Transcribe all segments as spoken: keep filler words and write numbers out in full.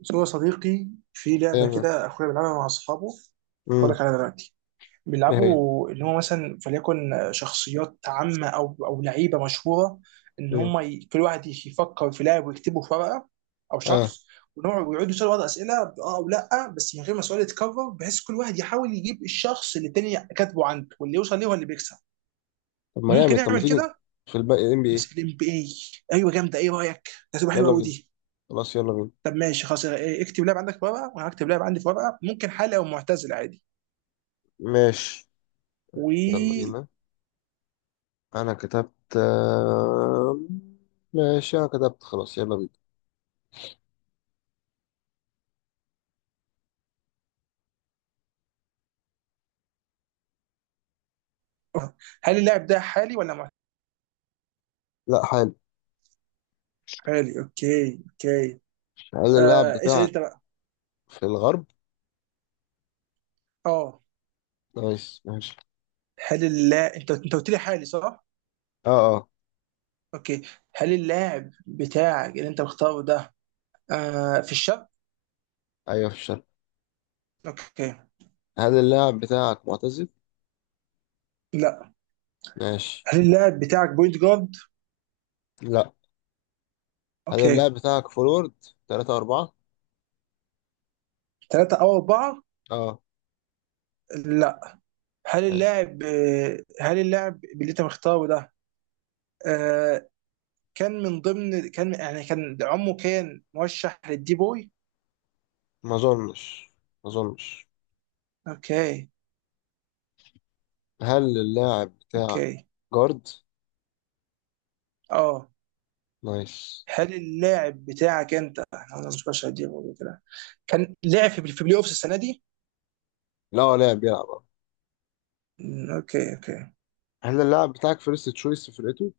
بس هو صديقي في لعبة تمام. كده أخويا بيلعبها مع أصحابه. هقول امم لك عليها دلوقتي. ايه هي؟ بيلعبوا اللي هو مثلا فليكن شخصيات عامة أو أو لعيبة مشهورة. إن امم هم ي... كل واحد يفكر في لاعب ويكتبه في ورقة أو اه. شخص، ونقعد ويقعدوا يسألوا بعض أسئلة بأه أو لأ، بس من غير ما السؤال يتكرر، بحيث كل واحد يحاول يجيب الشخص اللي التاني كاتبه عنده، واللي يوصل ليه هو اللي بيكسب. طب ما ممكن جامد، طب ما نعمل تيجي كده. في الباقي ام بي بس اي في الام بي اي. ايوه جامده، ايه رايك؟ ده تبقى حلوه يلا قوي بينا. دي. خلاص يلا بينا. طب ماشي خلاص إيه، اكتب لاعب عندك في ورقه وانا هكتب لاعب عندي في ورقه، ممكن حالي او معتزل عادي. ماشي يلا و بينا. انا كتبت آه، ماشي انا كتبت خلاص يلا بينا. هل اللاعب ده حالي ولا معتزل؟ لا حلو. حالي، اوكي اوكي. هل اللاعب آه، اسال بتاعك انت بقى. في الغرب؟ اه، نايس ماشي. هل اللاعب انت انت قلت لي حالي صح؟ اه اه. اوكي. هل اللاعب بتاعك اللي انت مختاره ده آه، في الشرق؟ ايوه في الشرق. اوكي. هل اللاعب بتاعك معتزل؟ لا. ماشي. هل اللاعب بتاعك بوينت جارد؟ لا. هل اوكي. اللاعب بتاعك فورورد تلاتة اربعة؟ ثلاثة او اربعة؟ اه. لا. هل ماشي. اللاعب آه، هل اللاعب اللي انت مختاره ده آه، كان من ضمن كان يعني كان عمه كان مرشح للدي بوي. ما اظنش ما اظنش. اوكي هل اللاعب بتاعك اوكي. جارد؟ اه، نايس. هل اللاعب بتاعك انت، انا مش مرشح للدي بوي كده. كان لعب في في بلاي اوفس السنه دي. لا هو لاعب بيلعب اه. أمم، اوكي اوكي. هل اللاعب بتاعك فيرست تشويس في فرقته؟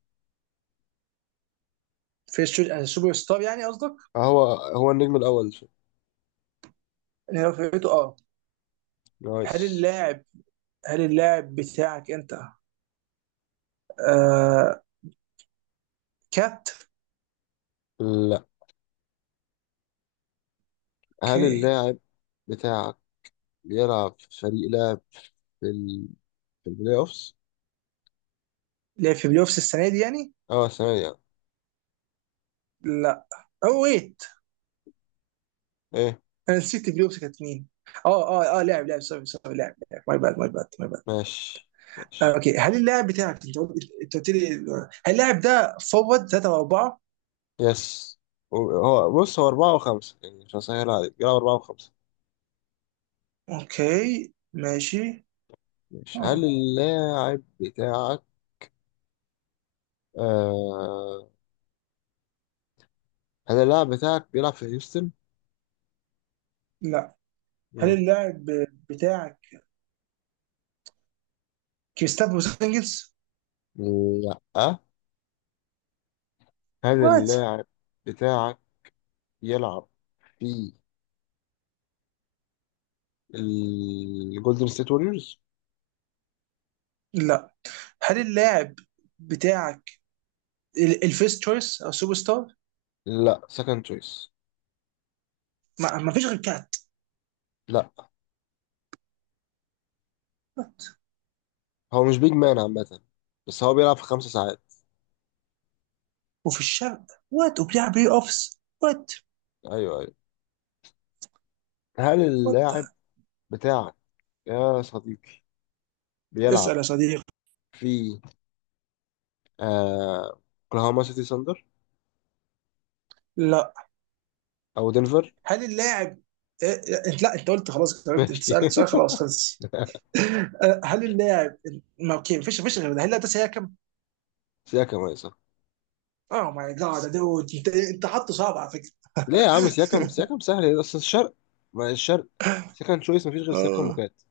في الشو- يعني السوبر ستار يعني قصدك؟ آه، هو هو النجم الأول في- اللي هو فرقته اه. نايس. هل اللاعب، هل اللاعب بتاعك انت آه، كات. لا. هل اوكي. اللاعب بتاعك بيلعب في فريق لاعب في ال... في البلاي أوفس؟ لعب في بلاي اوفس السنه دي يعني؟ اه ثانية. لا. او ويت، ايه؟ انا نسيت البلاي اوفس كانت مين. اه اه اه، لاعب لاعب سوري سوري لاعب لاعب ماي باد ماي باد ماي باد. ماشي آه، ماشي. اوكي. هل اللاعب بتاعك انت قلت انت قلت لي هل اللاعب ده فورورد ثلاثة وأربعة؟ يس. هو بص هو اربعة وخمسة، يعني مش هسهل عليك، بيلعب اربعة وخمسة. اوكي ماشي. ماشي. هل آه. اللاعب بتاعك آه... هل اللاعب بتاعك بيلعب في هيوستن؟ لا. هل مم. اللاعب بتاعك كريستافو سانجلز؟ لا. هل وات؟ اللاعب بتاعك يلعب في الجولدن ستيت ووريرز؟ لا. هل اللاعب بتاعك ال- الفيست تشويس او سوبر ستار؟ لا سكند تشويس. ما, ما فيش غير كات. لا وات؟ هو مش بيج مان عامة. بس هو بيلعب في خمس ساعات. وفي الشرق، وات، وبيلعب بلاي اوفس، وات ايوه ايوه. هل وات. اللاعب بتاعك يا صديقي بيلعب اسأل يا صديقي. في آه، اوكلاهوما سيتي ساندر لا. او دنفر؟ هل اللاعب إيه- إيه- لا، انت قلت خلاص جاوبت، انت ماشي. سالت سؤال خلاص خلص. آه، هل اللاعب. ما اوكي، مفيش مفيش غير ده، هل اللاعب ده سيهاكم؟ سياكم يا صاحبي. اوه ماي جاد دود، انت انت حاطه صعب على فكره. ليه يا عم سياكم سياكم سهل إيه؟ اصل الشرق، ما الشرق سكند تشويس مفيش غير سياكم اه وكات.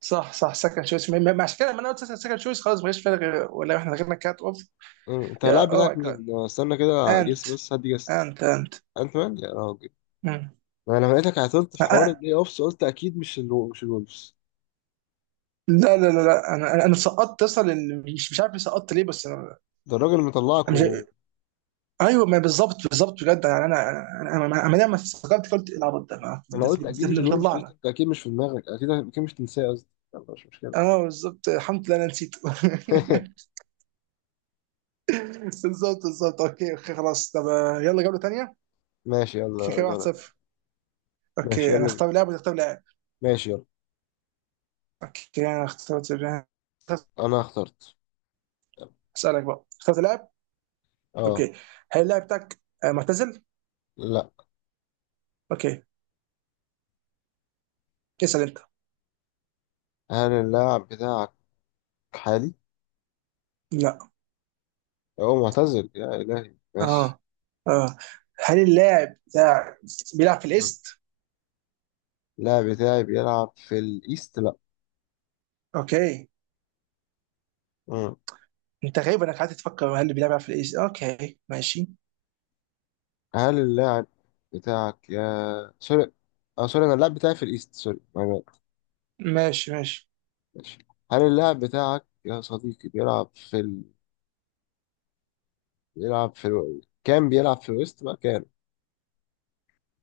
صح صح سكند شويس، ما ما- عشان كده لما انا قلت سكند شويس خلاص ما فيش فرق غير- ولا احنا غيرنا كات اوف. أمم، انت اللاعب يا اوه بتاعك ماي جاد، مين؟ استنى كده، انت جس بس، هدي جس. انت انت انت مان يا راجل. مم. ما انا لقيتك عطلت أ- في حوار أ- البلاي اوفس قلت اكيد مش الو... مش الولفز. لا لا لا لا انا انا أنا سقطت اصلا ال- مش مش عارف سقطت ليه، بس أنا- ده الراجل مطلعك أنا و... مش. ايوه ما بالظبط بالظبط بجد يعني انا انا انا انا أنا لما استغربت قلت إيه العبط ده، ما- انا ده في- قلت اكيد ده مش ده الولفز، قلت مطلعنا. انت اكيد مش في دماغك، اكيد اكيد مش تنساه قصدي. يلا مش مشكله. اه بالظبط الحمد لله انا نسيته. بالظبط بالظبط اوكي اوكي خلاص. طب آه، يلا جوله ثانيه. ماشي في يلا كده جوله تانية. واحد صفر. ماشي اوكي، انا يلا بينا. اختار لاعب ولا اختار لاعب؟ ماشي يلا. اوكي انا اخترت لاعب. انا اخترت. اسالك بقى، اخترت لاعب. اه. اوكي. هل اللاعب بتاعك آه، معتزل؟ لا. اوكي. اسال انت. هل اللاعب بتاعك حالي؟ لا. هو معتزل يا الهي ماشي. اه اه، هل اللاعب بتاعك بيلعب في مم. الايست؟ اللاعب بتاعي بيلعب في الايست لا. اوكي. مم. انت غريب انك قاعد تفكر هل اللاعب بيلعب في الايس. اوكي ماشي هل اللاعب بتاعك يا سوري، اه سوري، انا اللاعب بتاعي في الايست سوري. ماشي ماشي. ماشي. هل اللاعب بتاعك يا صديقي بيلعب في ال... بيلعب في ال... كان بيلعب في الويست بقى كان.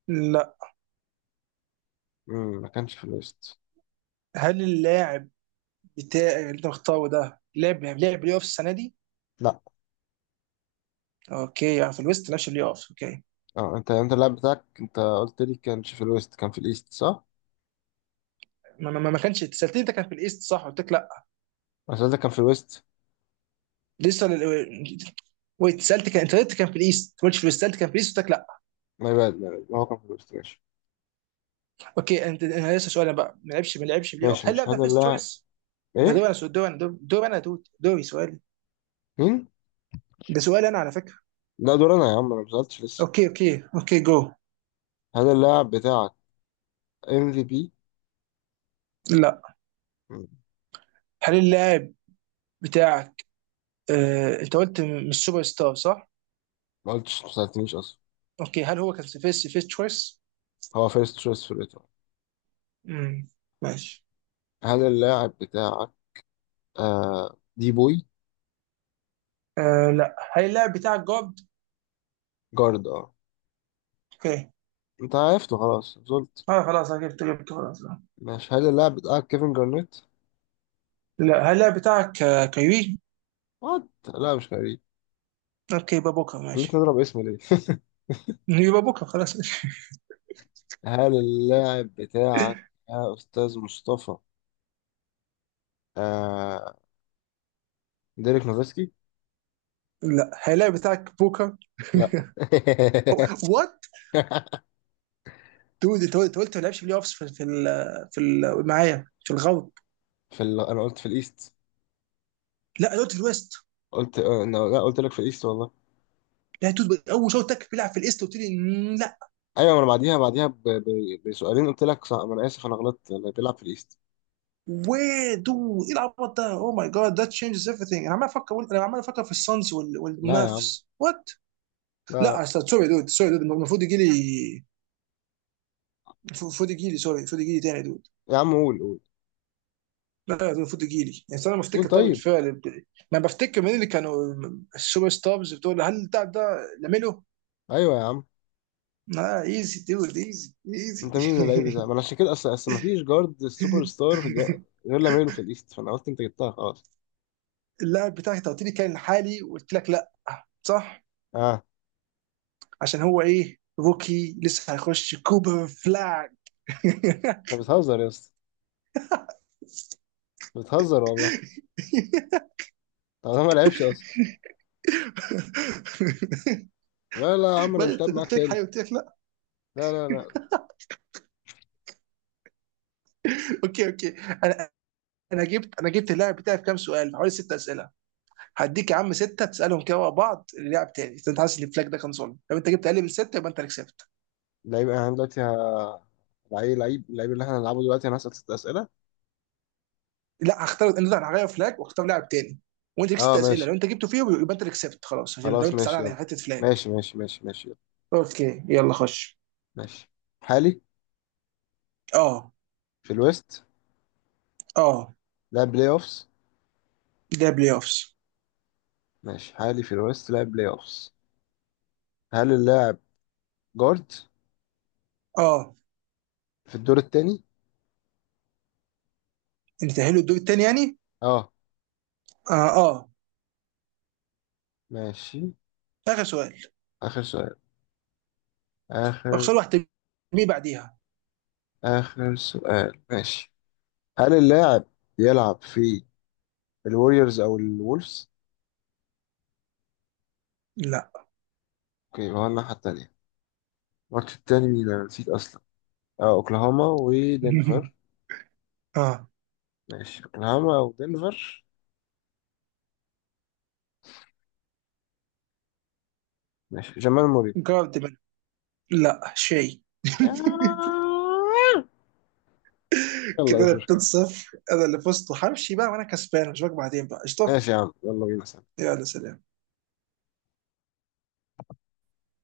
لا. مم. ما كانش في الويست. هل اللاعب بتاع اللي انت مختاره ده لعب يعني لعب بلاي اوف السنه دي؟ لا. اوكي يعني في الويست لعبش بلاي اوف، اوكي. اه، انت انت اللاعب بتاعك، انت قلت لي كانش في الويست كان في الايست صح؟ ما, ما, ما كانش سالتني انت كان في الايست صح؟ قلت لك لا. انا سألتك كان في الويست. لسه ال- ويت، سالت كان انت قلت كان في الايست، ما قلتش في الويست. سالت كان في الايست قلت لك لا. ما يبان ما يبان. هو كان في الويست. ماشي. اوكي انت، انا لسه سؤال بقى، ما لعبش ما لعبش بلاي اوف، ماشي هل ماشي. اللاعب ده هل فيست اللاعب. تشويس؟ ده دور ايه؟ انا سؤال- دور انا دور دور انا دور دوري سؤالي. مين؟ ده سؤال انا على فكره. لا دور انا يا عم، انا ما سألتش لسه. اوكي اوكي اوكي جو. هل اللاعب بتاعك ام في بي؟ لا. هل اللاعب بتاعك آه، انت قلت م- مش سوبر ستار صح؟ ما قلتش، ما سألتنيش اصلا. اوكي. هل هو كان فيرست فيرست تشويس؟ هو فيرست تشويس في الإيطالي. امم ماشي. هل اللاعب بتاعك آه دي بوي؟ آه لا. هل اللاعب بتاعك جارد؟ جارد. اه. اوكي. انت عرفته خلاص زولت. اه خلاص أنا جبت جبت خلاص لا. ماشي. هل اللاعب بتاعك كيفن جارنيت؟ لا، هل اللاعب بتاعك آه، كيوي؟ وات. لا مش غريب. اوكي يبقى بوكر خليتني ماشي. اضرب اسم ليه. يبقى بوكر خلاص. ماشي. هل اللاعب بتاعك يا استاذ مصطفى آه ديريك نوفسكي؟ لا. هل اللاعب بتاعك بوكر؟ لا. وات؟ دود انت قلت أنت قلت ما لعبش بلاي اوفس في في ال- في ال- معايا في الغرب. في ال... انا قلت في الايست. لا أنا قلت في الويست. قلت آه، لا لا، قلت لك في الايست والله. لا دود اول شوط تك بيلعب في الايست قلت لي. لا. ايوه ما انا بعديها بعديها ب... ب... بسؤالين قلت لك صح. ما انا اسف، انا غلطت، اللي بيلعب في الايست. وي دو، ايه العبط ده، اوه ماي جاد ذات تشينجز ايفريثينج، انا عمال افكر انا عمال افكر في السانز وال- لا يا عم. والمافس وات. لا لا لا سوري دود سوري دود، المفروض يجي لي، المفروض يجي لي سوري، المفروض يجي لي تاني دود. يا عم. قول قول. لا يا دود المفروض يجي لي يعني انا قول بفتكر طب طيب. الفعل بتاعي. ما بفتكر مين اللي كانوا السوبر ستارز بتوع، هل ده ده لاميلو؟ ايوه يا عم. لا ايزي دود ايزي ايزي. انت مين اللعيب ده؟ ما انا عشان كده، اصل اصل ما فيش جارد سوبر ستار جا- غير لاميلو في الايست فانا قلت انت جبتها خلاص. اللاعب بتاعك انت قلت لي كان حالي وقلت لك لا، صح؟ اه. عشان هو ايه روكي لسه هيخش كوبر فلاج. انت بتهزر يا اسطى. بتهزر والله. طب انا ما لعبش اصلا. لا لا يا عم، انا مش بدأت لاعب معاك قلت لك حاجه تاني. قلت لك لا. لا لا لا. اوكي اوكي. انا انا جبت انا جبت اللاعب بتاعي في كام سؤال، في حوالي ست أسئلة. هديك يا عم ستة تسالهم كده ورا بعض للاعب تاني، إذا انت حاسس ان الفلاج ده كان ظلم. لو انت جبت اقل من ستة يبقى انت اللي كسبت. لعيب انا دلوقتي ه... لعيب لعيب اللعيب اللي احنا هنلعبه دلوقتي، انا هسأل ست اسئله. لا هختار، انت هغير فلاج واختار لاعب تاني، وانت ليك ست اه اسئله ماشي. لو انت جبته فيهم يبقى انت اللي كسبت خلاص، عشان لو خلاص انت زعلان ماشي على يلا. حته فلاج. ماشي ماشي ماشي ماشي يلا. اوكي يلا خش. ماشي حالي اه. في الويست اه. لاعب بلاي اوفس. ده بلاي اوفس. ماشي حالي في الويست لاعب بلاي اوفس. هل اللاعب جارد اه، في الدور التاني؟ انت تاهلوا الدور التاني يعني؟ اه اه اه. ماشي. اخر سؤال. اخر سؤال. آخر. اخسر واحد تجميع بعديها. آخر سؤال ماشي. هل اللاعب يلعب في الوريورز أو الولفز؟ لا. أوكي هو الناحية التانية. الماتش التاني مين، أنا نسيت أصلا. آه أوكلاهوما ودنفر. اه ماشي أوكلاهوما أو دنفر. ماشي جمال موري. جاردمان. لا شيء. يلا. كده مش انا 2 مشكلة. 0 انا اللي فزت وهمشي بقى وانا كسبان، اشوفك بعدين بقى قشطه. ماشي يا عم يلا بينا. يلا سلام.